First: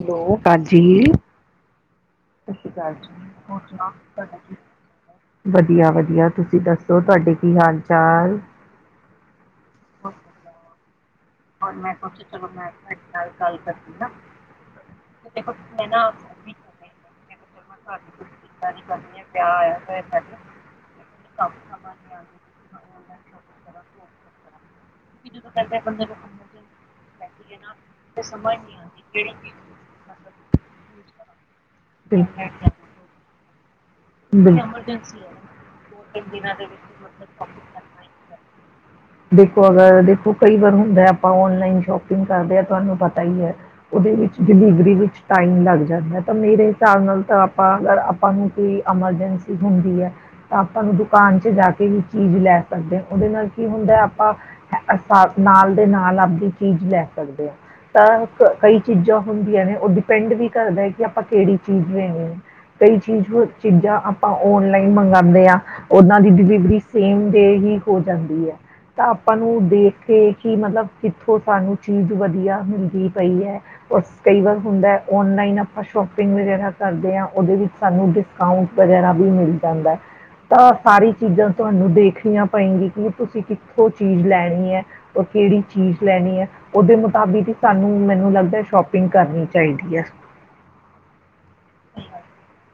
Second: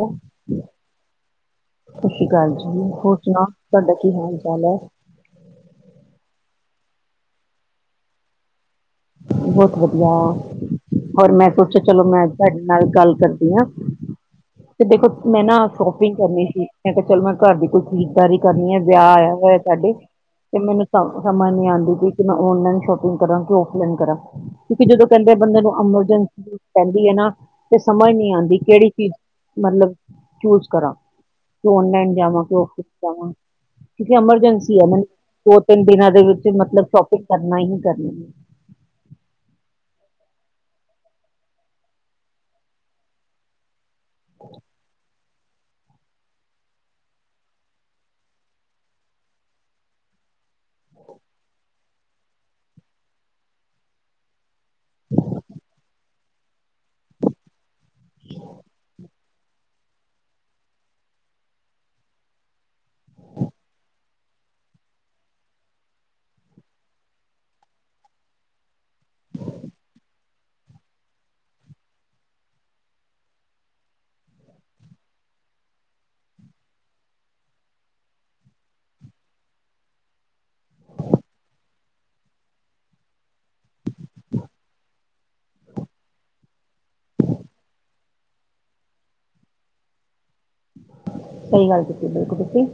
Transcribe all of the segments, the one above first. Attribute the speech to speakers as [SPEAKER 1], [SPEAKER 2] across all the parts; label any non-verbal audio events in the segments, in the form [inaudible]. [SPEAKER 1] Hello, ਹਾਂਜੀ।
[SPEAKER 2] ਸਤਿ ਸ਼੍ਰੀ ਅਕਾਲ ਜੀ, ਹੋਰ ਸੁਨਾਓ ਤੁਆਡਾ ਕੀ ਹਾਲ-ਚਾਲ ਐ?
[SPEAKER 1] ਵਦੀਆ-ਵਦੀਆ ਤੁਸੀਂ ਦੱਸੋ, ਤੁਆਡੇ ਕੀ ਹਾਲ-ਚਾਲ?
[SPEAKER 2] ਬਹੋਤ ਵਧੀਆ ਹੋਰ ਮੈਂ
[SPEAKER 1] ਹੋਰ ਮੈਂ ਸੋਚਿਆ ਚਲੋ, ਮੈਂ ਤੁਆਡੇ ਨਾਲ ਗੱਲ ਕਰਦੀ ਆਂ।
[SPEAKER 2] ਤੇ ਦੇਖੋ ਮੈਂ ਨਾ ਸ਼ੋਪਿੰਗ ਕਰਨੀ ਸੀ ਮੈਂ ਕੇਆ ਚਲੋ, ਮੈਂ ਘਰ ਦੀ ਕੋਈ ਖਰੀਦਦਾਰੀ ਕਰਨੀ ਆ ਵਿਯਾ ਆਯਾ ਹੋਯਾ ਸਾਡੇ। ਤੇ ਮੈਨੂੰ ਤਾਂ ਸਮਝ ਨੀ ਆਂਦੀ ਕਿ ਕੀ ਮੈਂ ਔਨਲਾਈਨ ਸ਼ੋਪਿੰਗ ਕਰਾਂ ਕਿ ਔਫਲਾਈਨ। ਕੀ ਕਰਾ, ਕਿਉਂਕਿ ਜਦੋਂ ਕੈਂਦੇ ਬੰਦੇ ਨੂੰ ਐਮਰਜੈਂਸੀ ਪੈਂਦੀ ਏਨਾ ਫੇਰ ਸਮਝ ਨੀ ਆਂਦੀ ਕੇੜੀ ਚੀਜ ਮਤਲਬ ਚੂਜ਼ ਕਰਾਂ। ਔਨਲਾਇਨ ਜਾਵਾਂ ਕਿ ਔਫਲਾਈਨ ਜਾਵਾਂ। ਕਿਉਂਕਿ ਐਮਰਜੈਂਸੀ ਏਨਾ ਮੈਨੂੰ। ਦੋ-ਤਿੰਨ ਦਿਨਾਂ ਦੇ ਵਿੱਚ ਮਤਲਬ ਸ਼ੋਪਿੰਗ ਕਰਨਾ ਹੀ ਕਰਨੀਏ। [inaudible]
[SPEAKER 1] ਦੇਖੋ, ਅਗਰ ਦੇਖੋ ਕਈ ਵਾਰ ਹੁੰਦਾ ਆਪਾਂ ਔਨਲਾਈਨ ਸ਼ੋਪਿੰਗ ਕਰਦੇ ਆਂ ਤੁਆ ਨੂੰ ਪਤਾ ਈਏ ਓਦੇ ਵਿੱਚ ਡਿਲੀਵਰੀ ਵਿੱਚ ਟਾਈਮ ਲੱਗ ਜਾਂਦੈ ਤਾਂ ਮੇਰੇ ਹਿਸਾਬ ਨਾਲ ਤਾਂ ਆਪਾਂ ਅਗਰ ਆਪਾਂ ਨੂੰ ਕੀ ਐਮਰਜੈਂਸੀ ਹੁੰਦੀ ਐ ਆਪਾਂ ਨੂੰ ਦੁਕਾਨ ਚ ਜਾ ਕੇ ਵੀ ਚੀਜ਼ ਲੈ ਸਕਦੇ, ਓਦੇ ਨਾਲ ਕੀ ਹੁੰਦਾ ਆਪਾਂ ਅਸਾਥ ਨਾਲ ਦੇ ਨਾਲ ਆਪਦੀ ਚੀਜ਼ ਲੈ ਸਕਦੇ ਓ। ਤਾਂਕ ਕਈ ਚੀਜ਼ਾਂ ਹੁੰਦੀਆਂ ਨੇ, ਓ ਡਿਪੈਂਡ ਵੀ ਕਰਦਾ ਐ ਕਿ ਆਪਾਂ ਕੇੜੀ ਚੀਜ਼ ਲੈਣੀ ਐ। ਕਈ ਚੀਜ਼ ਹੁਰ ਚੀਜ਼ਾਂ ਆਪਾਂ ਔਨਲਾਈਨ ਮੰਗਾਂਦੇ ਆਂ। ਓਨ੍ਹਾਂ ਦੀ ਡਿਲੀਵਰੀ ਸੇਮ ਡੇ ਹੀ ਹੋ ਜਾਂਦੀ ਐ। ਤਾਂ ਆਪਾਂ ਨੂੰ ਦੇਖ ਕੇ ਕੀ ਮਤਲਬ ਕਿੱਥੋਂ ਸਾਨੂੰ ਚੀਜ਼ ਵਧੀਆ ਮਿਲਦੀ ਪਈ ਐ। ਓਸ ਕਈ ਵਾਰ ਹੁੰਦਾ, ਓਨਲਾਈਨ ਆਪਾਂ ਸ਼ੋਪਿੰਗ ਵਗੈਰਾ ਕਰਦੇ ਆਂ, ਓਦੇ ਵਿੱਚ ਸਾਨੂੰ ਡਿਸ ਅਕਾਊਂਂਟ ਵਗੈਰਾ ਵੀ ਮਿਲ ਜਾਂਦਾ। ਤਾਂ ਸਾਰੀ ਚੀਜ਼ਾਂ ਤੁਆਨੂੰ ਦੇਖਣੀਆਂ ਪਏਗੀ, ਕੀ ਤੁਸੀਂ ਕਿੱਥੋਂ ਚੀਜ਼ ਲੈਣੀ ਐ। ਓ ਕੇੜੀ ਚੀਜ਼ ਲੈਣੀ ਐ। ਓਦੇ ਮੁਤਾਬਿਕ ਈ ਸਾਨੂੰ, ਮੈਨੂੰ ਲੱਗਦਾ ਸ਼ੋਪਿੰਗ ਕਰਨੀ ਚਾਈਦੀ ਐ।
[SPEAKER 2] ਸਈ ਗੱਲ ਕੀਤੀ ਬਿਲਕੁਲ ਤੁਸੀਂ।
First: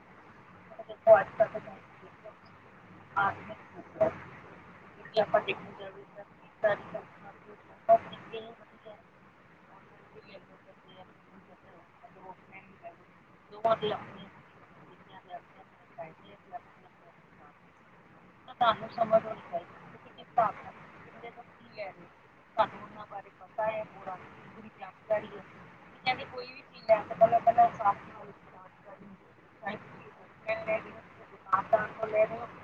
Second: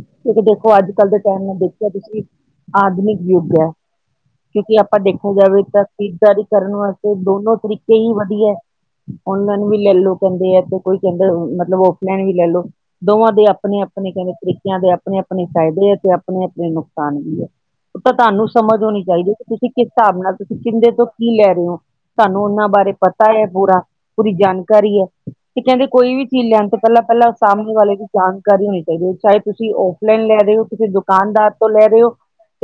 [SPEAKER 2] ਕਿਉਂਕਿ ਦੇਖੋ, ਅੱਜ-ਕਲ ਦੇ ਟਾਈਮ ਨਾਲ ਦੇਖਿਆ ਤੁਸੀਂ ਆਧੁਨਿਕ ਯੁੱਗ ਐ। ਕਿਉਂਕਿ ਆਪਾਂ ਦੇਖਿਆ ਜਾਵੇ ਤਾਂ ਖਰੀਦਦਾਰੀ ਕਰਨ ਵਾਸਤੇ ਦੋਨੋਂ ਤਰੀਕੇ ਹੀ ਵਧੀਆ। ਔਨਲਾਈਨ ਵੀ ਲੈ ਲੋ ਕੈਂਦੇ ਆ ਤੇ ਕੋਈ ਕੈਂਦਾ ਅਂ ਮਤਲਬ ਓ ਲੈਣੀ ਲੈ ਲੋ, ਦੋਵਾਂ ਦੀ ਆਪਣੇ-ਆਪਣੇ ਕੈਂਦੇ ਤਰੀਕਿਆਂ ਤੇ ਆਪ ਆਪਣੇ-ਆਪਣੇ ਫ਼ਾਇਦੇ ਆ ਤੇ ਆਪਣੇ-ਆਪਣੇ ਨੁਕਸਾਨ ਵੀ ਐ, ਤਾ ਤਾਨੂੰ ਸਮਝ ਹੋਣੀ ਚਾਈਦੀ ਕਿ ਤੁਸੀਂ ਕਿਸ ਹਿਸਾਬ ਨਾਲ ਤੁਸੀਂ ਕਿੰਦੇ ਤੋਂ ਕੀ ਲੈ ਰੇਂ ਓਂ। ਤਾਨੂੰ ਓਨਾਂ ਬਾਰੇ ਪਤਾ ਐ ਪੂਰਾ, ਪੂਰੀ ਜਾਣਕਾਰੀ ਐ ਤੇ ਕੈਂਦੇ ਕੋਈ ਵੀ ਚੀਜ਼ ਲੈਣ ਤੇ ਪੈਲਾਂ ਪੈਲਾਂ ਸਾਹਮਣੇ ਵਾਲੇ ਦੀ ਜਾਣਕਾਰੀ ਹੋਣੀ ਚਾਈਦੀ ਐ। ਚਾਏ ਤੁਸੀਂ ਔਫਲਾਈਨ ਲੈ ਰੇ ਓ, ਕਿਸੇ ਦੁ ਕਾਨਦਾਰ ਤੋਂ ਲੈ ਰੇ ਓ।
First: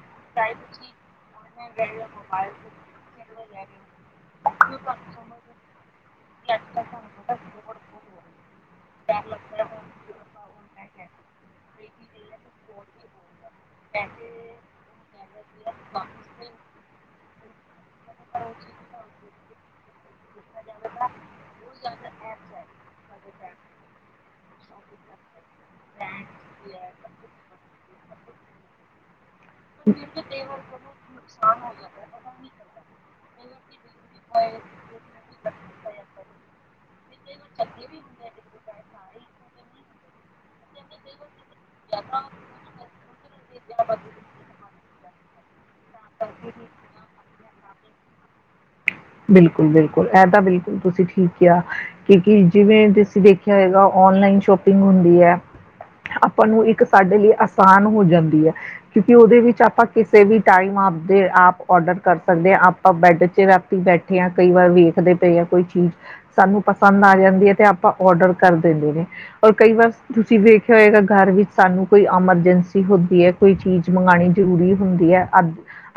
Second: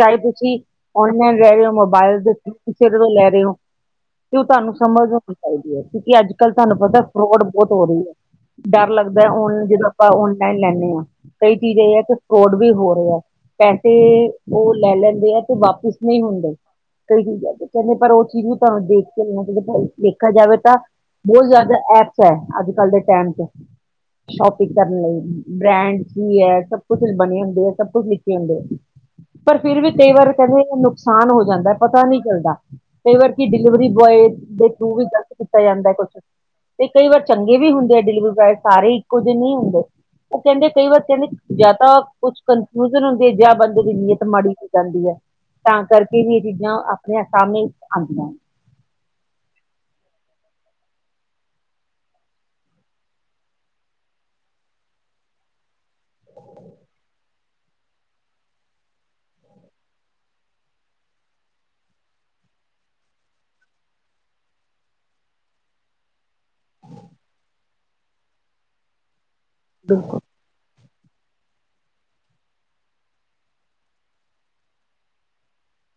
[SPEAKER 2] ਚਾਏ ਤੁਸੀਂ ਔਨਲਾਈਨ ਰੈ ਰੇਓ ਮੋਬਾਇਲ ਦੇ [unintelligible] ਤੋਂ ਲੈ ਰੇ ਓਂ। ਕਿਉਂ ਤਾਨੂੰ ਸਮਝ ਹੋਣੀ ਚਾਈਦੀ ਐ ਕਿਉਂਕਿ ਅੱਜ-ਕਲ ਤਾਨੂੰ ਪਤਾ ਫਰੋਡ ਬੋਤ ਹੋ ਰੀ ਐ। ਮੈਨੂੰ ਲੱਗਦਾ ਔਨ ਆਪਾਂ ਔਨਲਾਈਨ ਲੈਂਣੇ ਆਂ, ਕਈ ਚੀਜ਼ ਏ ਆ ਕਿ ਫਰੋਡ ਵੀ ਹੋ ਰੇ ਆ। ਪੈਸੇ ਓ ਲੈ ਲੈਂਦੇ ਆ ਤੇ ਵਾਪਿਸ ਨਈਂ ਹੁੰਦੇ, ਕਈ ਚੀਜਾਂ ਤੇ। ਕੈਂਦੇ ਪਰ ਉਹ ਚੀਜ਼ ਨੀਂ ਤਾਨੂੰ ਦੇਖ ਕੇ ਲੈਣਾ ਚਾਈਦਾ। [unintelligible] ਦੇਖਿਆ ਜਾਵੇ ਤਾਂ। ਬੋਤ ਜ਼ਿਆਦਾ ਐਪਸ ਐ, ਅੱਜ-ਕਲ ਦੇ ਟੈਮ ਤੇ ਔਪੀਸ ਕਰਨ ਲਈ ਬ੍ਰੈਂਡ ਕੀ ਐ, ਸਭ ਕੁਛ ਬਣੇ ਹੁੰਦੇ ਆ, ਸਭ ਕੁਛ ਲਿਖੇ ਹੁੰਦੇ ਆ। ਪਰ ਫਿਰ ਵੀ ਕਈ ਵਾਰ ਕੈਂਦੇ ਨੁਕਸਾਨ ਹੋ ਜਾਂਦਾ ਪਤਾ ਨ੍ਹੀ ਚੱਲਦਾ। ਕਈ ਵਾਰ ਕੀ ਡਲੀਵਿਰੀ ਬੋਏ ਦੇ ਥਰੂ ਵੀ ਕੀਤਾ ਜਾਂਦਾ ਕੁੱਛ ਤੇ ਕਈ ਵਾਰ ਚੰਗੇ ਵੀ ਹੁੰਦੇ ਆ ਡਿਲੀਵਰੀ ਬਾਏ, ਸਾਰੇ ਇੱਕੋ ਜੇ ਨ੍ਹੀਂ ਹੁੰਦੇ। ਓ ਕੈਂਦੇ ਕਈ ਵਾਰ ਕੈਂਦੇ ਜਾਂ ਤਾਂ ਕੁਛ ਕਨਫਿਊਜ਼ਨ ਹੁੰਦੀ ਐ ਜਾਂ ਬੰਦੇ ਦੀ ਨੀਅਤ ਮਾ ਮਾੜੀ ਹੋ ਜਾਂਦੀ ਐ ਤਾਂ ਕਰਕੇ ਵੀ ਏ ਚੀਜ਼ਾਂ ਆਪਣੇ ਸਾਹਮਣੇ ਆਂਦੀਆਂ।
[SPEAKER 1] ਬਿਲਕੁਲ ਬਿਲਕੁਲ ਐ ਤਾਂ ਬਿਲਕੁਲ ਤੁਸੀਂ ਠੀਕ ਕਿਆ। ਕਿਉਕਿ ਜਿਵੇਂ ਤੁਸੀਂ ਦੇਖਿਆ ਹੋਏਗਾ, ਔਨਲਾਈਨ ਸ਼ੋਪਿੰਗ ਹੁੰਦੀ ਐ ਆਪਾਂ ਨੂੰ ਇੱਕ ਸਾਡੇ ਲਈ ਆਸਾਨ ਹੋ ਜਾਂਦੀ ਐ। ਕਿਉਂਕਿ ਓਦੇ ਵਿੱਚ ਆਪਾਂ ਕਿਸੇ ਵੀ ਟਾਈਮ ਆਪਦੇ ਆਪ ਔਡਰ ਕਰ ਸਕਦੇ ਆਂ, ਆਪਾਂ ਬੈਡ ਚ ਬੈਠੇ ਆ ਕਈ ਵਾਰ ਵੇਖਦੇ ਪਏ ਆ ਕੋਈ ਚੀਜ਼ ਸਾਨੂੰ ਪਸੰਦ ਆ ਜਾਂਦੀ ਐ ਤੇ ਆਪਾਂ ਔਡਰ ਕਰ ਦਿੰਦੇ ਨੇ, ਔਰ ਕਈ ਵਾਰ ਤੁਸੀਂ ਵੇਖਿਆ ਹੋਏਗਾ ਘਰ ਵਿੱਚ ਸਾਨੂੰ ਕੋਈ ਐਮਰਜੈਂਸੀ ਹੁੰਦੀ ਐ, ਕੋਈ ਚੀਜ਼ ਮੰਗਾਣੀ ਜ਼ਰੂਰੀ ਹੁੰਦੀ ਐ। ਅਭ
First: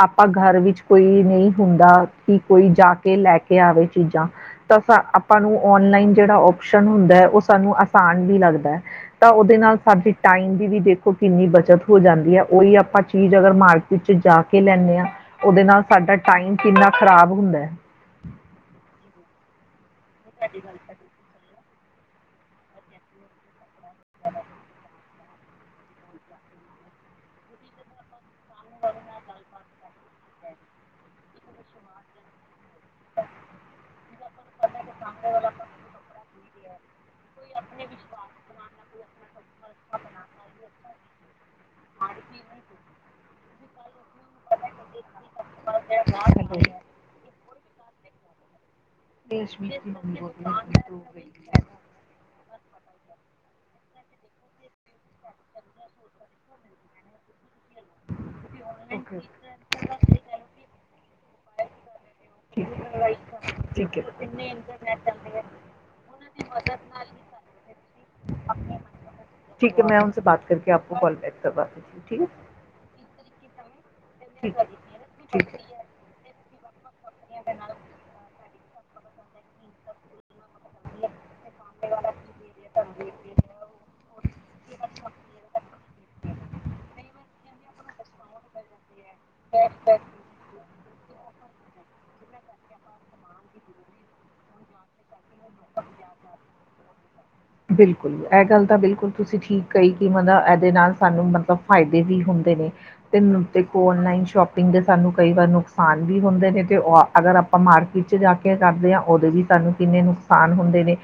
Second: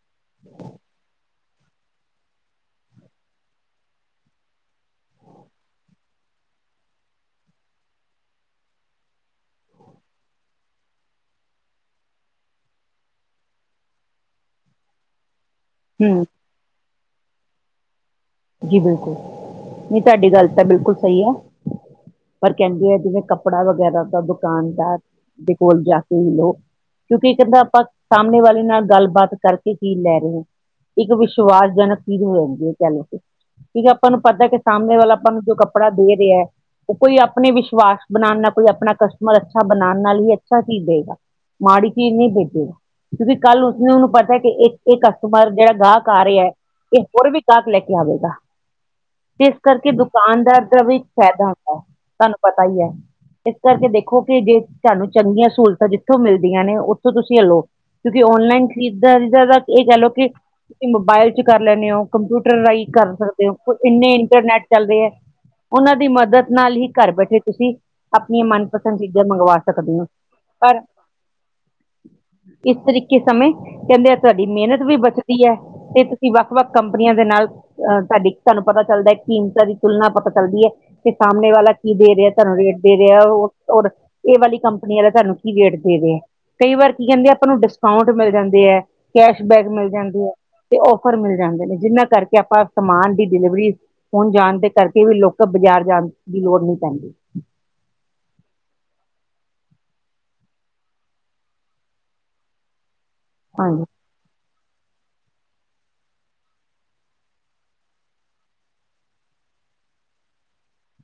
[SPEAKER 1] ਆਪਾਂ ਘਰ ਵਿੱਚ ਕੋਈ ਨਈਂ ਹੁੰਦਾ। ਠੀ ਕੋਈ ਜਾਕੇ ਲੈਕੇ ਆਵੇ ਚੀਜ਼ਾਂ ਤਾਂ ਸਾ ਆਪਾਂ ਨੂੰ ਔਨਲਾਈਨ ਜੇੜਾ ਓਪਸ਼ਨ ਹੁੰਦਾ ਐ, ਓ ਸਾਨੂੰ ਆਸਾਨ ਵੀ ਲੱਗਦਾ। ਤਾਂ ਓਦੇ ਨਾਲ ਸਾਡੀ ਟਾਈਮ ਦੀ ਵੀ ਦੇਖੋ ਕਿੰਨੀ ਬੱਚਤ ਹੋ ਜਾਂਦੀ ਐ। ਓਈ ਆਪਾਂ ਚੀਜ਼ ਅਗਰ ਮਾਰਕੀ ਵਿੱਚ ਕੇ ਲੈਂਣੇ ਆਂ, ਓਦੇ ਨਾਲ ਸਾਡਾ
[SPEAKER 2] ਹਮ
[SPEAKER 1] ਟਾਈਮ ਕਿੰਨਾ ਖਰਾਬ ਹੁੰਦਾ ਐ।
[SPEAKER 2] ਜੀ ਬਿਲਕੁਲ ਨਈ ਤੁਹਾਡੀ ਗੱਲ ਤਾਂ ਬਿਲਕੁਲ ਸਹੀ ਐ। ਪਰ ਕਹਿੰਦੇ ਆ ਜਿਵੇਂ ਕੱਪੜਾ ਵਗੈਰਾ ਤਾਂ ਦੁਕਾਨਦਾਰ ਤੇ ਕੋਲ ਜਾ ਕੇ ਹੀ ਲਓ। ਕਿਉਂਕਿ ਕਹਿੰਦਾ ਆਪਾਂ ਸਾਹਮਣੇ ਵਾਲੇ ਨਾਲ ਗੱਲਬਾਤ ਕਰਕੇ ਕੀ ਲੈ ਰਹੇ ਹੋ, ਇੱਕ ਵਿਸ਼ਵਾਸਜਨਕ ਚੀਜ਼ ਹੋ ਜਾਂਦੀ ਹੈ ਚੱਲ ਕੇ ਜਦੋ ਆਪਾਂ ਨੂੰ ਪਤਾ ਕਿ ਸਾਹਮਣੇ ਵਾਲਾ ਆਪਾਂ ਨੂੰ ਜੋ ਕੱਪੜਾ ਦੇ ਰਿਹਾ ਐ ਕੋਈ ਆਪਣੇ ਵਿਸ਼ਵਾਸ ਬਣਾਉਣ ਨਾਲ ਕੋਈ ਆਪਣਾ ਕਸਟਮਰ ਅੱਛਾ ਬਣਾਉਣ ਨਾਲ ਹੀ ਅੱਛਾ ਚੀਜ਼ ਦਏਗਾ। ਮਾੜੀ ਚੀਜ ਨਹੀਂ ਵੇਚੇਗਾ ਕਿਉਂਕਿ ਕੱਲ ਉਸਨੂੰ ਪਤਾ ਪਹਿਲੇ ਇੱਕ ਇੱਕ ਕਸਟਮਰ ਜਿਹੜਾ ਗਾਹਕ ਆ ਰਿਹਾ ਐ,
[SPEAKER 1] ਹੈਲੋ।
[SPEAKER 2] ਇਹ ਹੋਰ ਵੀ ਗਾਹਕ ਲੈ ਕੇ ਆਵੇਗਾ। ਜਿਸ ਕਰਕੇ ਦੁਕਾਨਦਾਰ ਦਾ ਵੀ ਫਾਇਦਾ ਹੁੰਦਾ। ਤਾਨੂੰ ਪਤਾ ਹੀ ਐ ਇਸ ਕਰਕੇ ਦੇਖੋ ਕਿ ਜੇ ਤਾਨੂੰ ਚੰਗੀਆਂ ਸਹੂਲਤਾਂ ਜਿੱਥੋਂ ਮਿਲਦੀਆਂ ਨੇ ਉੱਥੋਂ ਤੁਸੀਂ ਲੋ ਕਿਉਂਕਿ ਔਨਲਾਈਨ
[SPEAKER 1] ਓਕੇ
[SPEAKER 2] ਖਰੀਦਾਰੀ ਜਿਆਦਾ ਇਹ ਕਹਿ ਲਓ ਕਿ ਤੁਸੀਂ ਮੋਬਾਇਲ ਚ ਕਰ ਲੈਣੇ ਉ ਕੰਪਿਊਟਰ ਰਾਹੀਂ ਕਰ ਸਕ
[SPEAKER 1] ਠੀਕ ਹੈ।
[SPEAKER 2] ਇੰਨੇ ਇੰਟਰਨੈੱਟ ਚੱਲਦੇ ਐ ਉਹਨਾਂ ਦੀ ਮਦਦ ਨਾਲ ਹੀ ਘਰ ਬੈਠੇ ਤੁਸੀਂ ਆਪਣੇ ਮਨ ਪਸੰਦ ਚੀਜ਼ਾਂ ਮੰਗਵਾ
[SPEAKER 1] ਠੀਕ ਹੈ
[SPEAKER 2] ਸਕਦੇ
[SPEAKER 1] ਮੈਂ
[SPEAKER 2] ਹੋ।
[SPEAKER 1] ਉਨਸੇ ਬਾਤ ਕਰਕੇ
[SPEAKER 2] ਪਰ
[SPEAKER 1] ਆਪ ਕੋ ਕੋਲ ਬੈਕ ਕਰਵਾ ਦੇਤੀ ਹੂੰ ਠੀਕ ਹੈ।
[SPEAKER 2] ਇਸ ਤਰੀਕੇ ਸਮੇਂ ਕਹਿੰਦੇ ਆ ਤੁਹਾਡੀ ਮਿਹਨਤ ਵੀ ਬਚਦੀ ਹੈ
[SPEAKER 1] ਠੀਕ
[SPEAKER 2] ਤੇ ਤੁਸੀਂ ਵਾ ਵੱਖ ਕੰਪਨੀਆਂ ਦੇ ਨਾਲ ਅਹ ਤੁਹਾਡੀ ਤੁਹਾਨੂੰ ਪਤਾ ਚੱਲਦਾ ਕੀਮਤਾਂ ਦੀ ਤੁਲਨਾ ਪਤਾ ਚੱਲਦੀ ਐ ਤੇ ਸਾਹਮਣੇ ਵਾਲਾ ਕੀ ਦੇ ਰਿਹਾ ਤੁਹਾਨੂੰ ਰੇਟ ਦੇ ਰਿਹਾ ਉਹ ਔਰ ਇਹ ਵਾਲੀ ਕੰਪਨੀਆਂ ਤੁਹਾਨੂੰ ਕੀ ਰੇਟ ਦੇ ਰਹੇ ਆ। ਕਈ ਵਾਰ ਕੀ ਕਹਿੰਦੇ ਆ ਆਪਾਂ ਨੂੰ ਡਿਸਕਾਊਂਟ ਮਿਲ ਜਾਂਦੇ ਐ ਕੈਸ਼ਬੈਕ ਮਿਲ ਜਾਂਦੇ ਐ। ਤੇ ਔਫਰ ਮਿਲ ਜਾਂਦੇ ਨੇ ਜਿਹਨਾਂ ਕਰਕੇ ਆਪਾਂ ਸਮਾਨ ਦੀ ਡਿਲੀਵਰੀ ਹੋਣ ਜਾਣ ਦੇ ਕਰਕੇ ਵੀ ਲੋਕ ਬਾਜ਼ਾਰ ਜਾਣ ਦੀ ਲੋੜ ਨਈ ਪੈਂਦੀ।
[SPEAKER 1] ਬਿਲਕੁਲ ਇਹ ਗੱਲ ਤਾਂ ਬਿਲਕੁਲ ਤੁਸੀਂ ਠੀਕ ਕਹੀ ਕਿ ਮਨਾਂ ਇਹਦੇ ਨਾਲ ਸਾਨੂੰ ਮਤਲਬ ਫਾਇਦੇ ਵੀ ਹੁੰਦੇ ਨੇ ਤੇ‌‌ ਨ
[SPEAKER 2] ਹਾਂਜੀ
[SPEAKER 1] ਦੇਖੋ ਔਨਲਾਈਨ ਸ਼ੋਪ ਪਿੰਗ ਦੇ ਸਾਨੂੰ ਕਈ ਵਾਰ ਨੁਕਸਾਨ ਵੀ ਹੁੰਦੇ ਨੇ ਤੇ ਅਗਰ ਆਪਾਂ ਮਾਰਕੀਟ ਚ ਜਾ ਕੇ ਕਰਦੇ ਹਾਂ ਉਹਦੇ ਵੀ ਸਾਨੂੰ ਕਿੰਨੇ ਨੁਕਸਾਨ ਹੁੰਦੇ ਨੇ।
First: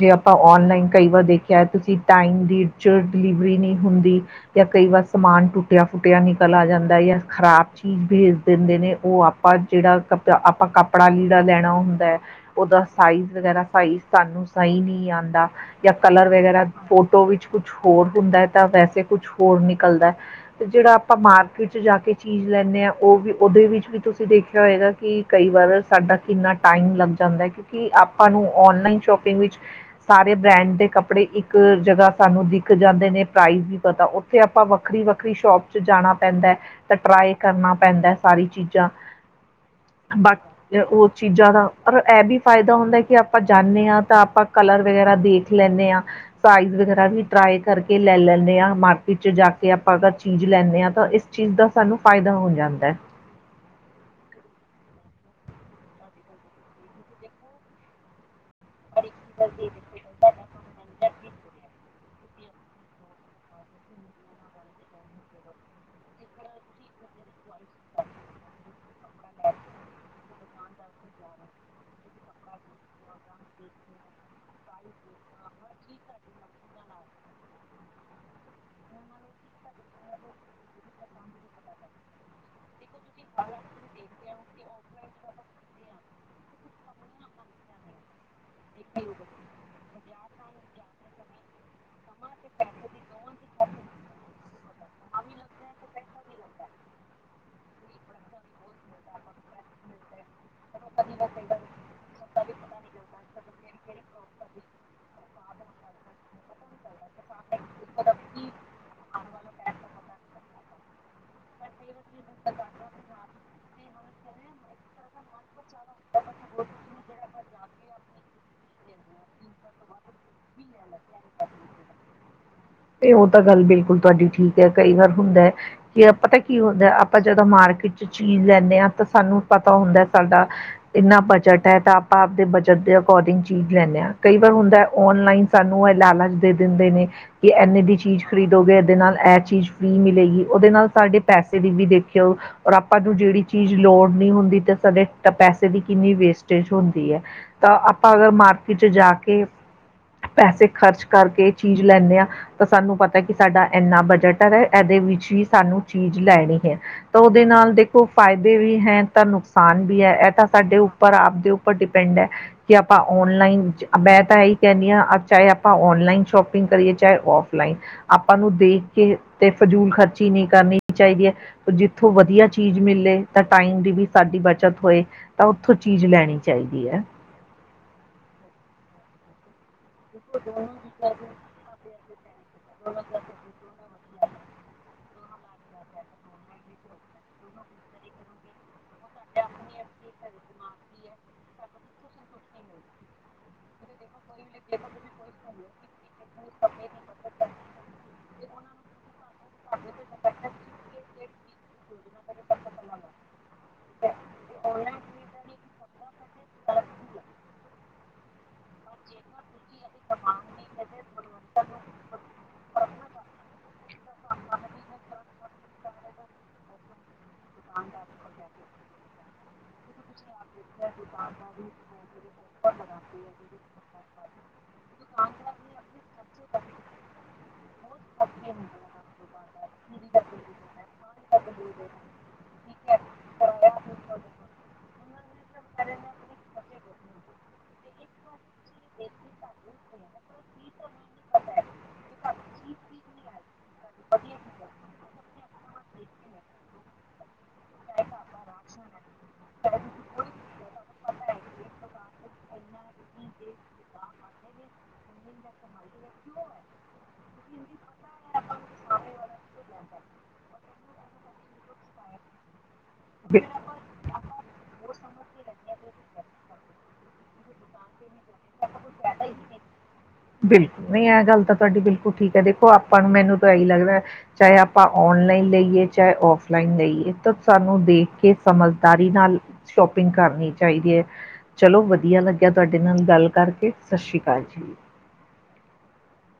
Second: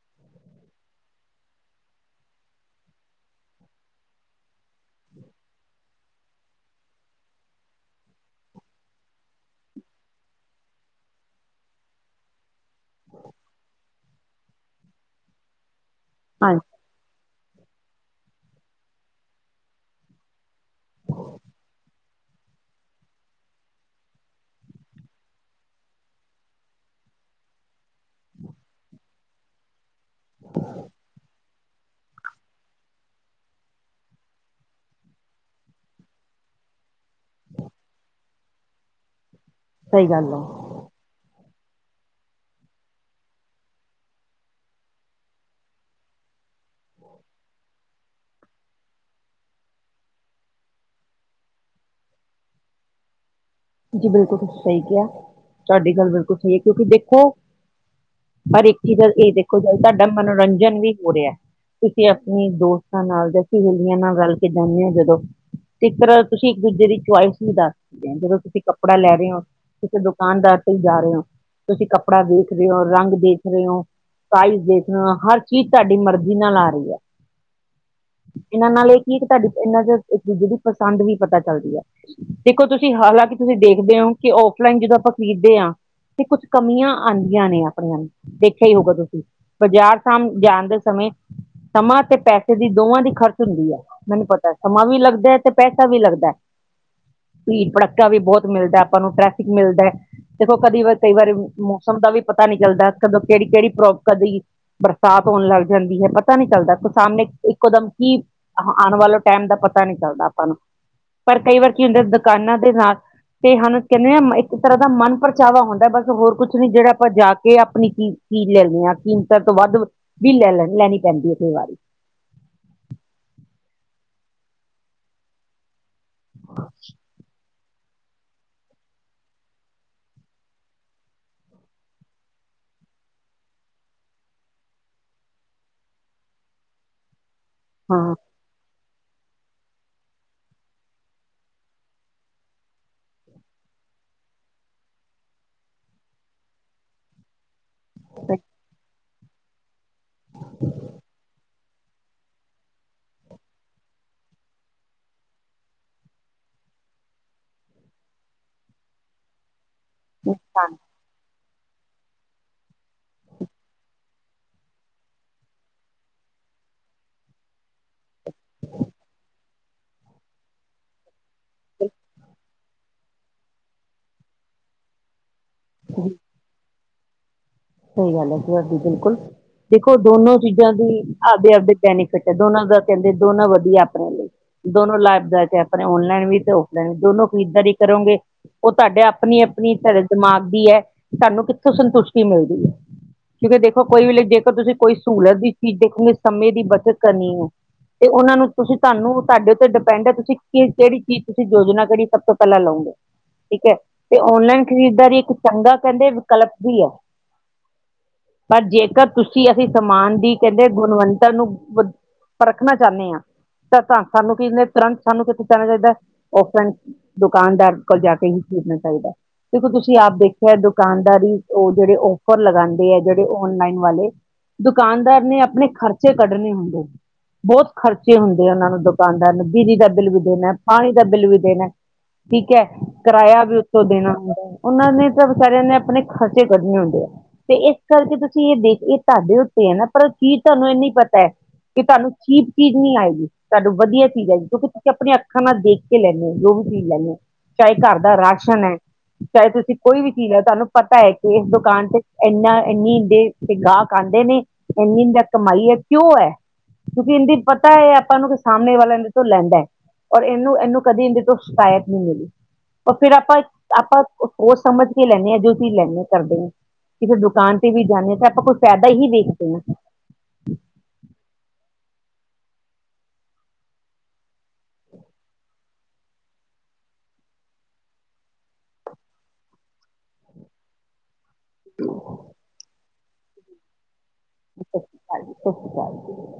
[SPEAKER 1] ਜੇ ਆਪਾਂ ਔਨਲਾਈਨ ਕਈ ਵਾਰ ਦੇਖਿਆ ਤੁਸੀਂ ਟਾਈਮ ਦੀ 'ਚ ਡਿਲੀਵਰੀ ਨਹੀਂ ਹੁੰਦੀ। ਜਾਂ ਕਈ ਵਾਰ ਸਮਾਨ ਟੁਟਿਆ ਫੁੱਟਿਆ ਨਿਕਲ ਆ ਜਾਂਦਾ ਜਾਂ ਖ਼ਰਾਬ ਚੀਜ਼ ਭੇਜ ਦਿੰਦੇ ਨੇ ਉਹ ਆਪ। ਪਰ ਜਿਹੜਾ ਕਪ ਆਪਾਂ ਕੱਪੜਾ ਲੀੜਾ ਲੈਣਾ ਹੁੰਦਾ। ਉਹਦਾ ਸਾਈਜ਼ ਵਗੈਰਾ ਸਾਈਜ਼ ਸਾਨੂੰ ਸਹੀ ਨਹੀਂ ਆਉਂਦਾ ਜਾਂ ਕਲਰ
[SPEAKER 2] ਹਾਂਜੀ
[SPEAKER 1] ਵਗੈਰਾ ਫੋਟੋ ਵਿੱਚ- ਕੁਛ ਹੋਰ ਹੁੰਦਾ ਤਾਂ ਵੈਸੇ ਕੁਛ ਹੋਰ ਨਿਕਲਦਾ। ਜਿਹੜਾ ਆਪਾਂ ਮਾਰਕੀਟ ਚ ਜਾ ਕੇ ਚੀਜ਼ ਲੈਂਣੇ ਆਾਂ ਉਹ ਵੀ ਉਹਦੇ ਵਿੱਚ ਵੀ ਤੁਸੀਂ ਦੇਖਿਆ ਹੋਏਗਾ। ਕਿ ਕਈ ਵਾਰ ਸਾਡਾ ਕਿੰਨਾ ਟਾਈਮ ਲੱਗ ਜਾਂਦਾ ਕਿਉਂਕਿ ਆਪ ਹਾਨੂੰ ਔਨਲਾਈਨ ਸ਼ੋਪਿੰਗ ਵਿੱਚ ਸਾਰੇ ਬ੍ਰੈਂਡ ਦੇ ਕੱਪੜੇ ਇੱਕ ਇੱਕ ਜਗ੍ਹਾ ਸਾਨੂੰ ਦਿਖ ਜਾਂਦੇ ਨੇ ਪ੍ਰਾਈਜ਼ ਨਈ ਪਤਾ ਉੱਥੇ ਆਪਾਂ ਵੱਖਰੀ ਵੱਖਰੀ ਸ਼ੋਪ 'ਚ ਜਾਣਾ ਪੈਂਦਾ। ਤੇ ਟਰਾਈ ਕਰਨਾ ਪੈਂਦਾ ਸਾਰੀ ਚੀਜ਼ਾਂ।
[SPEAKER 2] ਸਹੀ ਗੱਲ
[SPEAKER 1] ਬਾਕ
[SPEAKER 2] ਹੈ
[SPEAKER 1] ਉਹ ਚੀਜ਼ਾਂ ਦਾ ਪਰ ਇਹ ਵੀ ਫਾਇਦਾ ਹੁੰਦਾ ਕਿ ਆਪਾਂ ਜਾਂਨੇ ਹਾਂ ਤਾਂ ਆਪਾਂ ਕਲਰ ਵਗੈਰਾ ਦੇਖ ਲੈਂਨੇ ਹਾਂ। ਸਾਈਜ਼ ਵਗੈਰਾ ਵੀ ਟਰਾਈ ਕਰਕੇ ਲੈ ਲੈਂਨੇ ਹਾਂ ਮਾਰਕੀਟ 'ਚ ਜਾ ਕੇ ਆਪਾਂ ਚੀਜ਼ ਲੈਂਨੇ ਹਾਂ ਤਾਂ ਇਸ ਚੀਜ਼ ਦਾ ਸਾਨੂੰ ਫਾਇਦਾ ਹੋ ਜਾਂਦਾ ਹੈ।
[SPEAKER 2] ਜੀ ਬਿਲਕੁਲ ਤੁਸੀਂ ਸਹੀ ਕਿਹਾ ਤੁਹਾਡੀ ਗੱਲ ਬਿਲਕੁਲ ਸਹੀ ਹੈ। ਕਿਉਂਕਿ ਦੇਖੋ? ਪਰ ਇੱਕ ਚੀਜ਼ ਦਾ ਇਹ ਦੇਖੋ ਤਾਡਾ ਮਨੋਰੰਜਨ ਵੀ ਹੋ ਰਿਹਾ। ਤੁਸੀਂ ਆਪਣੇ ਦੋਸਤਾਂ ਨਾਲ ਜਾਂ ਸਹੇਲੀਆਂ ਨਾਲ ਰਲ ਕੇ ਜਾਂਦੇ ਹੋ ਜਦੋਂ। ਇਸ ਤਰਾ ਤੁਸੀਂ ਇੱਕ ਦੂਜੇ ਦੀ ਚੁਆਇਸ ਵੀ ਦੱਸ ਸਕਦੇ ਜਦੋਂ ਤੁ ਤੁਸੀਂ ਕੱਪੜਾ ਲੈ ਰਹੇ ਹੋ ਕਿਸੇ ਦੁਕਾਨਦਾਰ ਤੇ ਹੀ ਜਾ ਰਹੇ ਹੋ। ਤੁਸੀਂ ਕੱਪੜਾ ਦੇਖ ਰਹੇ ਹੋ। ਰੰਗ ਦੇਖ ਰਹੇ ਹੋ। ਪ੍ਰਾਈਜ਼ ਦੇਖਣਾ ਹਰ ਚੀਜ਼ ਤੁਹਾਡੀ ਮਰਜ਼ੀ ਨਾਲ ਆ ਰਹੀ ਹੈ ਇਹਨਾਂ ਨਾਲ ਇਹ ਕੀ ਤੁਹਾਡੀੇ ਇਹਨਾਂ ਇੱਕ ਦੂਜੇ ਪਸੰਦ ਵੀ ਪਤਾ ਚੱਲਦੀ ਹੈ ਦੇਖੋ ਤੁਸੀਂ ਹਾਲਾਂਕਿ ਤੁਸੀਂ ਦੇਖਦੇ ਹੋ ਕਿ ਉਫ ਲਾਈਨ ਜਦੋਂ ਆਪਾਂ ਖਰੀਦੇ ਹਾਂ ਤੇ ਕੁਛ ਕਮੀਆਂ ਆਉਂਦੀਆਂ ਨੇ ਆਪਣੀਆਂ ਨੂੰ, ਦੇਖਿਆ ਹੀ ਹੋਗਾ ਤੁਸੀਂ ਬਾਜ਼ਾਰ ਸ਼ਾਮ ਜਾਣ ਦੇ ਸਮੇਂ‌, ਸਮਾਂ ਤੇ ਪੈਸੇ ਦੀ ਦੋਵਾਂ ਦੀ ਖਰਚ ਹੁੰਦੀ ਹੈ। ਮੈਨੂੰ ਪਤਾ ਸਮਾਂ ਵੀ ਲੱਗਦਾ ਤੇ ਵੀ ਲੱਗਦਾ ਭੀੜ ਭੜ ਇਟਾ ਵੀ ਬਹੁਤ ਮਿਲਦਾ ਆਪਾਂ ਨੂੰ ਟ੍ਰੈਫਿਕ ਮਿਲਦਾ। ਦੇਖੋ ਕਦੇ ਕਈ ਵਾਰੀ ਮੌਸਮ ਦਾ ਵੀ ਪਤਾ ਨਹੀਂ ਚੱਲਦਾ ਕਦੋਂ ਕਿਹੜੀ ਕਿਹੜੀ ਪ੍ਰੋ ਆ ਜਾਏਗੀ ਬਰਸਾਤ ਹੋਣ ਲੱਗ ਜਾਂਦੀ ਹੈ ਪਤਾ ਨਹੀਂ ਚੱਲਦਾ ਸਾਮ੍ਹਣੇ ਨੇ ਇੱਕੋ ਦਮ ਕੀ ਆਉਣ ਵਾਲੋਂ ਟਾਈਮ ਦਾ ਪਤਾ ਨੀ ਚੱਲਦਾ ਆਪਾਂ ਨੂੰ ਪਰ ਕਈ ਵਾਰ ਕੀ ਹੁੰਦੇ ਦੁਕਾਨਾਂ ਦੇ ਨਾਲ, ਤੇ ਹੁ ਕਹਿੰਦੇ ਨੇ ਇੱਕ ਤਰ੍ਹਾਂ ਮਨ ਪਰਚਾਵਾ ਹੁੰਦਾ ਬਸ ਹੋਰ ਕੁਛ ਨੀ ਜਿਹੜਾ ਆਪਾਂ ਜਾ ਕੇ ਆਪਣੀ ਕੀ ਚੀ ਲੈਦੇ ਆ ਕੀਮਤਾਂ ਤੋਂ ਵੱਧ ਵੀ ਲੈ ਲੈ ਲੈਣੀ ਪੈਂਦੀ ਹੈ ਕਈ ਵਾਰੀ।
[SPEAKER 1] ਇਹ ਤਾਂ ਗੱਲ ਬਿਲਕੁਲ ਤੁਹਾਡੀ ਠੀਕ ਹੈ ਕਈ ਵਾਰ ਹੁੰਦਾ ਹੈ। ਕੀ ਪਤਾ ਕੀ ਹੁੰਦਾ ਆਪਾਂ ਜਦੋਂ ਮਾਰਕੀਟ ਚ ਚੀਜ਼ ਲੈਂਦੇ ਹਾਂ ਤਾਂ ਸਾਨੂੰ ਪਤਾ ਹੁੰਦਾ ਸਾਡਾ ਇੰਨਾ ਬਜਟ ਹੈ ਤਾਂ ਆਪਾਂ ਆਪਦੇ ਬਜਟ ਦੇ ਅਕੋਰਡਿੰਗ ਚੀਜ਼ ਲੈਂਦੇ ਹਾਂ ਕਈ ਵਾਰ ਹੁੰਦਾ ਔਨਲਾਈਨ ਸਾਨੂੰ ਇਹ ਲਾਲਚ ਦੇ ਦਿੰਦੇ ਨੇ ਕਿ ਇੰਨੇ ਦੀ
[SPEAKER 2] ਹਾਂ
[SPEAKER 1] ਚੀਜ਼ ਖਰੀਦੋਗੇ ਇਹਦੇ ਨਾਲ ਇਹ ਚੀਜ਼ ਫਰੀ ਮਿਲੇਗੀ ਉਹਦੇ ਨਾਲ ਸਾਡੇ ਪੈਸੇ ਦੀ ਵੀ ਦੇਖਿਓ? ਔਰ ਆਪਾਂ ਨੂੰ ਜਿਹੜੀ ਚੀਜ਼ ਲੋੜ ਨਹੀਂ ਹੁੰਦੀ ਤੇ ਸਾਡੇ ਪੈਸੇ ਦੀ ਕਿੰਨੀ ਵੇਸਟੇਜ ਹੁੰਦੀ ਹੈ। ਤਾਂ ਆਪਾਂ ਅਗਰ ਮਾਰਕੀਟ ਚ ਜਾ ਕੇ ਪੈਸੇ ਖਰਚ ਕਰਕੇ ਚੀਜ਼ ਲੈਂਨੇ ਹਾਂ। ਤਾਂ ਸਾਨੂੰ ਪਤਾ ਕਿ ਸਾਡਾ ਇੰਨਾ ਬਜਟ ਹੈ। ਇਹਦੇ ਵਿੱਚ ਹੀ ਸਾਨੂੰ ਚੀਜ਼ ਲੈਣੀ ਹੈ। ਤਾਂ ਉਹਦੇ ਨਾਲ ਦੇਖੋ ਫਾਇਦੇ ਵੀ ਹੈ ਤਾਂ ਨੁਕਸਾਨ ਵੀ ਹੈ ਇਹ ਤਾਂ ਸਾਡੇ ਉਪ ਪਰ ਆਪ ਦੇ ਉੱਪਰ ਡਿਪੈਂਡ ਹੈ ਕਿ ਆਪਾਂ ਔਨਲਾਈਨ ਚ ਮੈਂ ਤਾਂ ਇਹੀ ਕਹਿੰਦੀ ਹਾਂ ਚਾਹੇ ਆਪਾਂ ਔਨਲਾਈਨ ਸ਼ੋਪਿੰਗ ਕਰੀਏ? ਚਾਹੇ ਉਫ ਲਾਈਨ ਆਪਾਂ ਨੂੰ ਦੇਖ ਕੇ ਤੇ ਫਜੂਲ ਖਰਚੀ ਨਹੀਂ ਕਰਨੀ ਚਾਹੀਦੀ ਹੈ। ਜਿੱਥੋਂ ਵਧੀਆ ਚੀਜ਼ ਮਿਲੇ ਤਾਂ ਟਾਈਮ ਦੀ ਵੀ ਸਾਡੀ ਬੱਚਤ ਹੋਏ। ਤਾਂ ਉੱਥੋਂ ਚੀਜ਼ ਲੈਣੀ ਚਾਹੀਦੀ ਹੈ
[SPEAKER 2] ਸਹੀ ਗੱਲ ਹੈ ਤੁਹਾਡੀ ਬਿਲਕੁਲ, ਦੇਖੋ ਦੋਨੋ ਚੀਜ਼ਾਂ ਦੀ ਆਪਦੇ ਆਪਦੇ ਬੈਨੀਫਿਟ ਹੈ। ਦੋਨਾਂ ਦਾ ਕਹਿੰਦੇ ਦੋਨਾਂ ਵਧੀਆ ਆਪਣੇ ਲਈ। ਦੋਨੋ ਲਾਭਦਾਇਕ ਐ ਪਰ ਔਨਲਾਈਨ ਵੀ ਤੇ ਔਫਲਾਈਨ ਵੀ ਦੋਨੋ ਖਰੀਦਦਾਰੀ ਕਰੋਗੇ। ਉਹ ਤਾਡੇ ਆਪਣੀ ਆਪਣੀ ਤੁਹਾਡੇ ਦਿਮਾਗ ਦੀ ਐ ਤਾਨੂੰ ਕਿੱਥੋਂ ਸੰਤੁਸ਼ਟੀ ਮਿਲਜੋ। ਕਿਉਂਕਿ ਦੇਖੋਂ ਕੋਈ ਵੀ ਜੇਕਰ ਤੁਸੀਂ ਕੋਈ ਸਹੂਲਤ ਦੀ ਚੀਜ਼ ਦੇਖੋਂਗੇ‌। ਸਮੇਂ ਦੀ ਬੱਚਤ ਕਰਨੀ ਹੈ ਤੇ ਉਹਨਾਂ ਨੂੰ ਤੁਸੀਂ ਤਾਨੂੰ ਤਾਡੇ ਤੇ ਡਪਿਡ ਦੇਪੈਂਡ ਤੁਸੀਂ ਕੀ ਕਿਹੜੀ ਕੀ ਚੀਜ਼ ਤੁਸੀਂ ਯੋਜਨਾ ਕਰੀ ਸਭ ਤੋਂ ਪਹਿਲਾਂ ਲਓਂਗੇ। ਠੀਕ ਐ ਔਨਲਾਈਨ ਖਰੀਦਦਾਰੀ ਇੱਕ ਚੰਗਾ ਕਹਿੰਦੇ ਵਿਕਲਪ ਵੀ ਐ। ਪਰ ਜੇਕਰ ਤੁਸੀਂ ਅਸੀਂ ਸਮਾਨ ਦੀ ਕਹਿੰਦੇ ਗੁਣਵੰਨਤਾ ਨੂੰ ਵਧ ਪਰਖਣਾ ਚਾਹਨੇ ਆ ਤਾਂ ਸਾਨੂੰ ਕੀ ਤੁਰੰਤ ਸਾਨੂੰ ਕਿੱਥੇ ਜਾਣਾ ਚਾਹੀਦਾ ਔਫਲਾਈਨ ਦੁਕਾਨਦਾਰ ਕੋਲ ਜਾ ਕੇ ਵੀ ਖਰੀਦਣਾ ਚਾਹੀਦਾ ਇਹ ਤਾਂ ਤੁਸੀਂ ਆਪ ਦੇਖ ਫਿਰ ਦੁਕਾਨਦਾਰੀ ਉਹ ਜਿਹੜੇ ਔਫਰ ਲਗਾਂਦੇ ਆ ਜਿਹੜੇ ਓਨਲਾਈਨ ਵਾਲੇ ਦੁਕਾਨਦਾਰ ਨੇ ਆਪਣੇ ਖਰਚੇ ਕੱਢਣੇ ਹੁੰਦੇ ਨੇ। ਬਹੁਤ ਖਰਚੇ ਹੁੰਦੇ ਆ ਉਹਨਾਂ ਨੂੰ ਦੁਕਾਨਦਾਰ ਨੂੰ ਬਿਜਲੀ ਦਾ ਬਿੱਲ ਵੀ ਦੇਣਾ ਪਾਣੀ ਦਾ ਬਿੱਲ ਵੀ ਦੇਣਾ। ਠੀਕ ਐ ਕਿਰਾਇਆ ਵੀ ਉਤੋਂ ਦੇਣਾ ਹੁੰਦਾ ਐ। ਓਨਾਂ ਨੇ ਤਾਂ ਵਿਚਾਰੇਆਂ ਨੇ ਆਪਣੇ ਖਰਚੇ ਕੱਢਣੇ ਹੁੰਦੇ ਆ, ਤੇ ਏ ਕਰਕੇ ਤੁਸੀਂ ਏ ਦੇਖ ਏ ਧਾਡੇ ਉਤੇ ਐ ਨਾ ਪਰ ਕੀ ਧਾਨੂੰ ਏਨੀ ਪਤਾ ਐ ਕਿ ਧਾਨੂੰ ਚੀਪ ਚੀਜ਼ ਨੀ ਆਏਗੀ, ਧਾਨੂੰ ਵਦੀਆ ਚੀਜ਼ ਆਏਗੀ ਕਿਉਂਕਿ ਤੁਸੀਂ ਆਪਣੇ ਅੱਖਾਂ ਨਾਲ ਦੇ ਖੇ ਲੈਨੇ ਓ ਜੋ ਵੀ ਚੀਜ਼ ਲੈਨੇ ਓ, ਚਾਏ ਘਰ ਦਾ ਰਾਸ਼ਨ ਐ ਚਾਏ ਤੁਸੀਂ ਕੋਈ ਵੀ ਚੀਜ਼ ਆ ਧਾਨੂੰ ਪਤਾ ਏ ਕੇ ਏਸ ਦੁਕਾਨ ਤੇ ਐਨਾ ਏਨੀ ਦੇ ਤੇ ਗਾਹਕ ਆਂਦੇ ਨੇ, ਏਨੀ ਦਾ ਕਮਾਈ ਐ ਕਿਉਂ ਐ। ਕਿਉਂਕਿ ਏਂਦੀ ਪਤਾ ਐ ਏ ਆਪਾਂ ਨੂੰ ਸਾਮਣੇ ਵਾਲਾ ਏਦੇ ਤੋਂ ਲੈਂਦਾ ਐ। ਔਰ ਏਨੂੰ, ਏਨੂੰ ਕਦੀ ਏਂਦੇ ਤੋਂ ਸ਼ਿਕਾਏਤ ਨੀ ਮਿਲੀ। ਓ ਫੇਰ ਆਪਾਂ, ਆਪਾਂ ਓ ਸਮਝ ਕੇ ਲੈਂਣੇ ਆਂ ਜੋ ਚੀਜ਼ ਲੈਂਨੇ ਕਰਦੇ ਆਂ। ਕਿਸੇ ਦੁਕਾਨ ਤੇ ਵੀ ਜਾਨੇ ਆਂ ਤੇ ਆਪਾਂ ਕੋਈ ਫੈਦਾ ਹੀ ਵੇਖਦੇ ਆਂ।
[SPEAKER 1] ਬਿਲ, ਨਈ ਐ ਗੱਲ ਤਾਂ ਧਾਡੀ ਬਿਲਕੁਲ ਠੀਕ ਐ ਦੇਖੋ ਆਪਾਂ ਨੂੰ ਮੇਨੂੰ ਤਾਂ ਐਈ ਲੱਗਦੈ ਚਾਹੇ ਆਪਾਂ ਔਨਲਾਈਨ ਲਈਏ ਚਾਹੇ ਔਫਲਾਈਨ ਲਈਏ ਤਾਂ ਸਾਨੂੰ ਦੇਖ ਕੇ ਸਮਝਦਾਰੀ ਨਾਲ ਸ਼ੋਪਿੰਗ ਕਰਨੀ ਚਾਈਦੀ ਐ। ਚਲੋ ਵਦੀਆ ਲੱਗੇਆ ਧੋਡੇ ਨਾਲ ਗੱਲ ਕਰਕੇ, ਸਛਰੀ ਕਾਲ ਜੀ।
[SPEAKER 2] ਹਾਂਜੀ ਸਛਰੀ ਕਾਲ ਜੀ।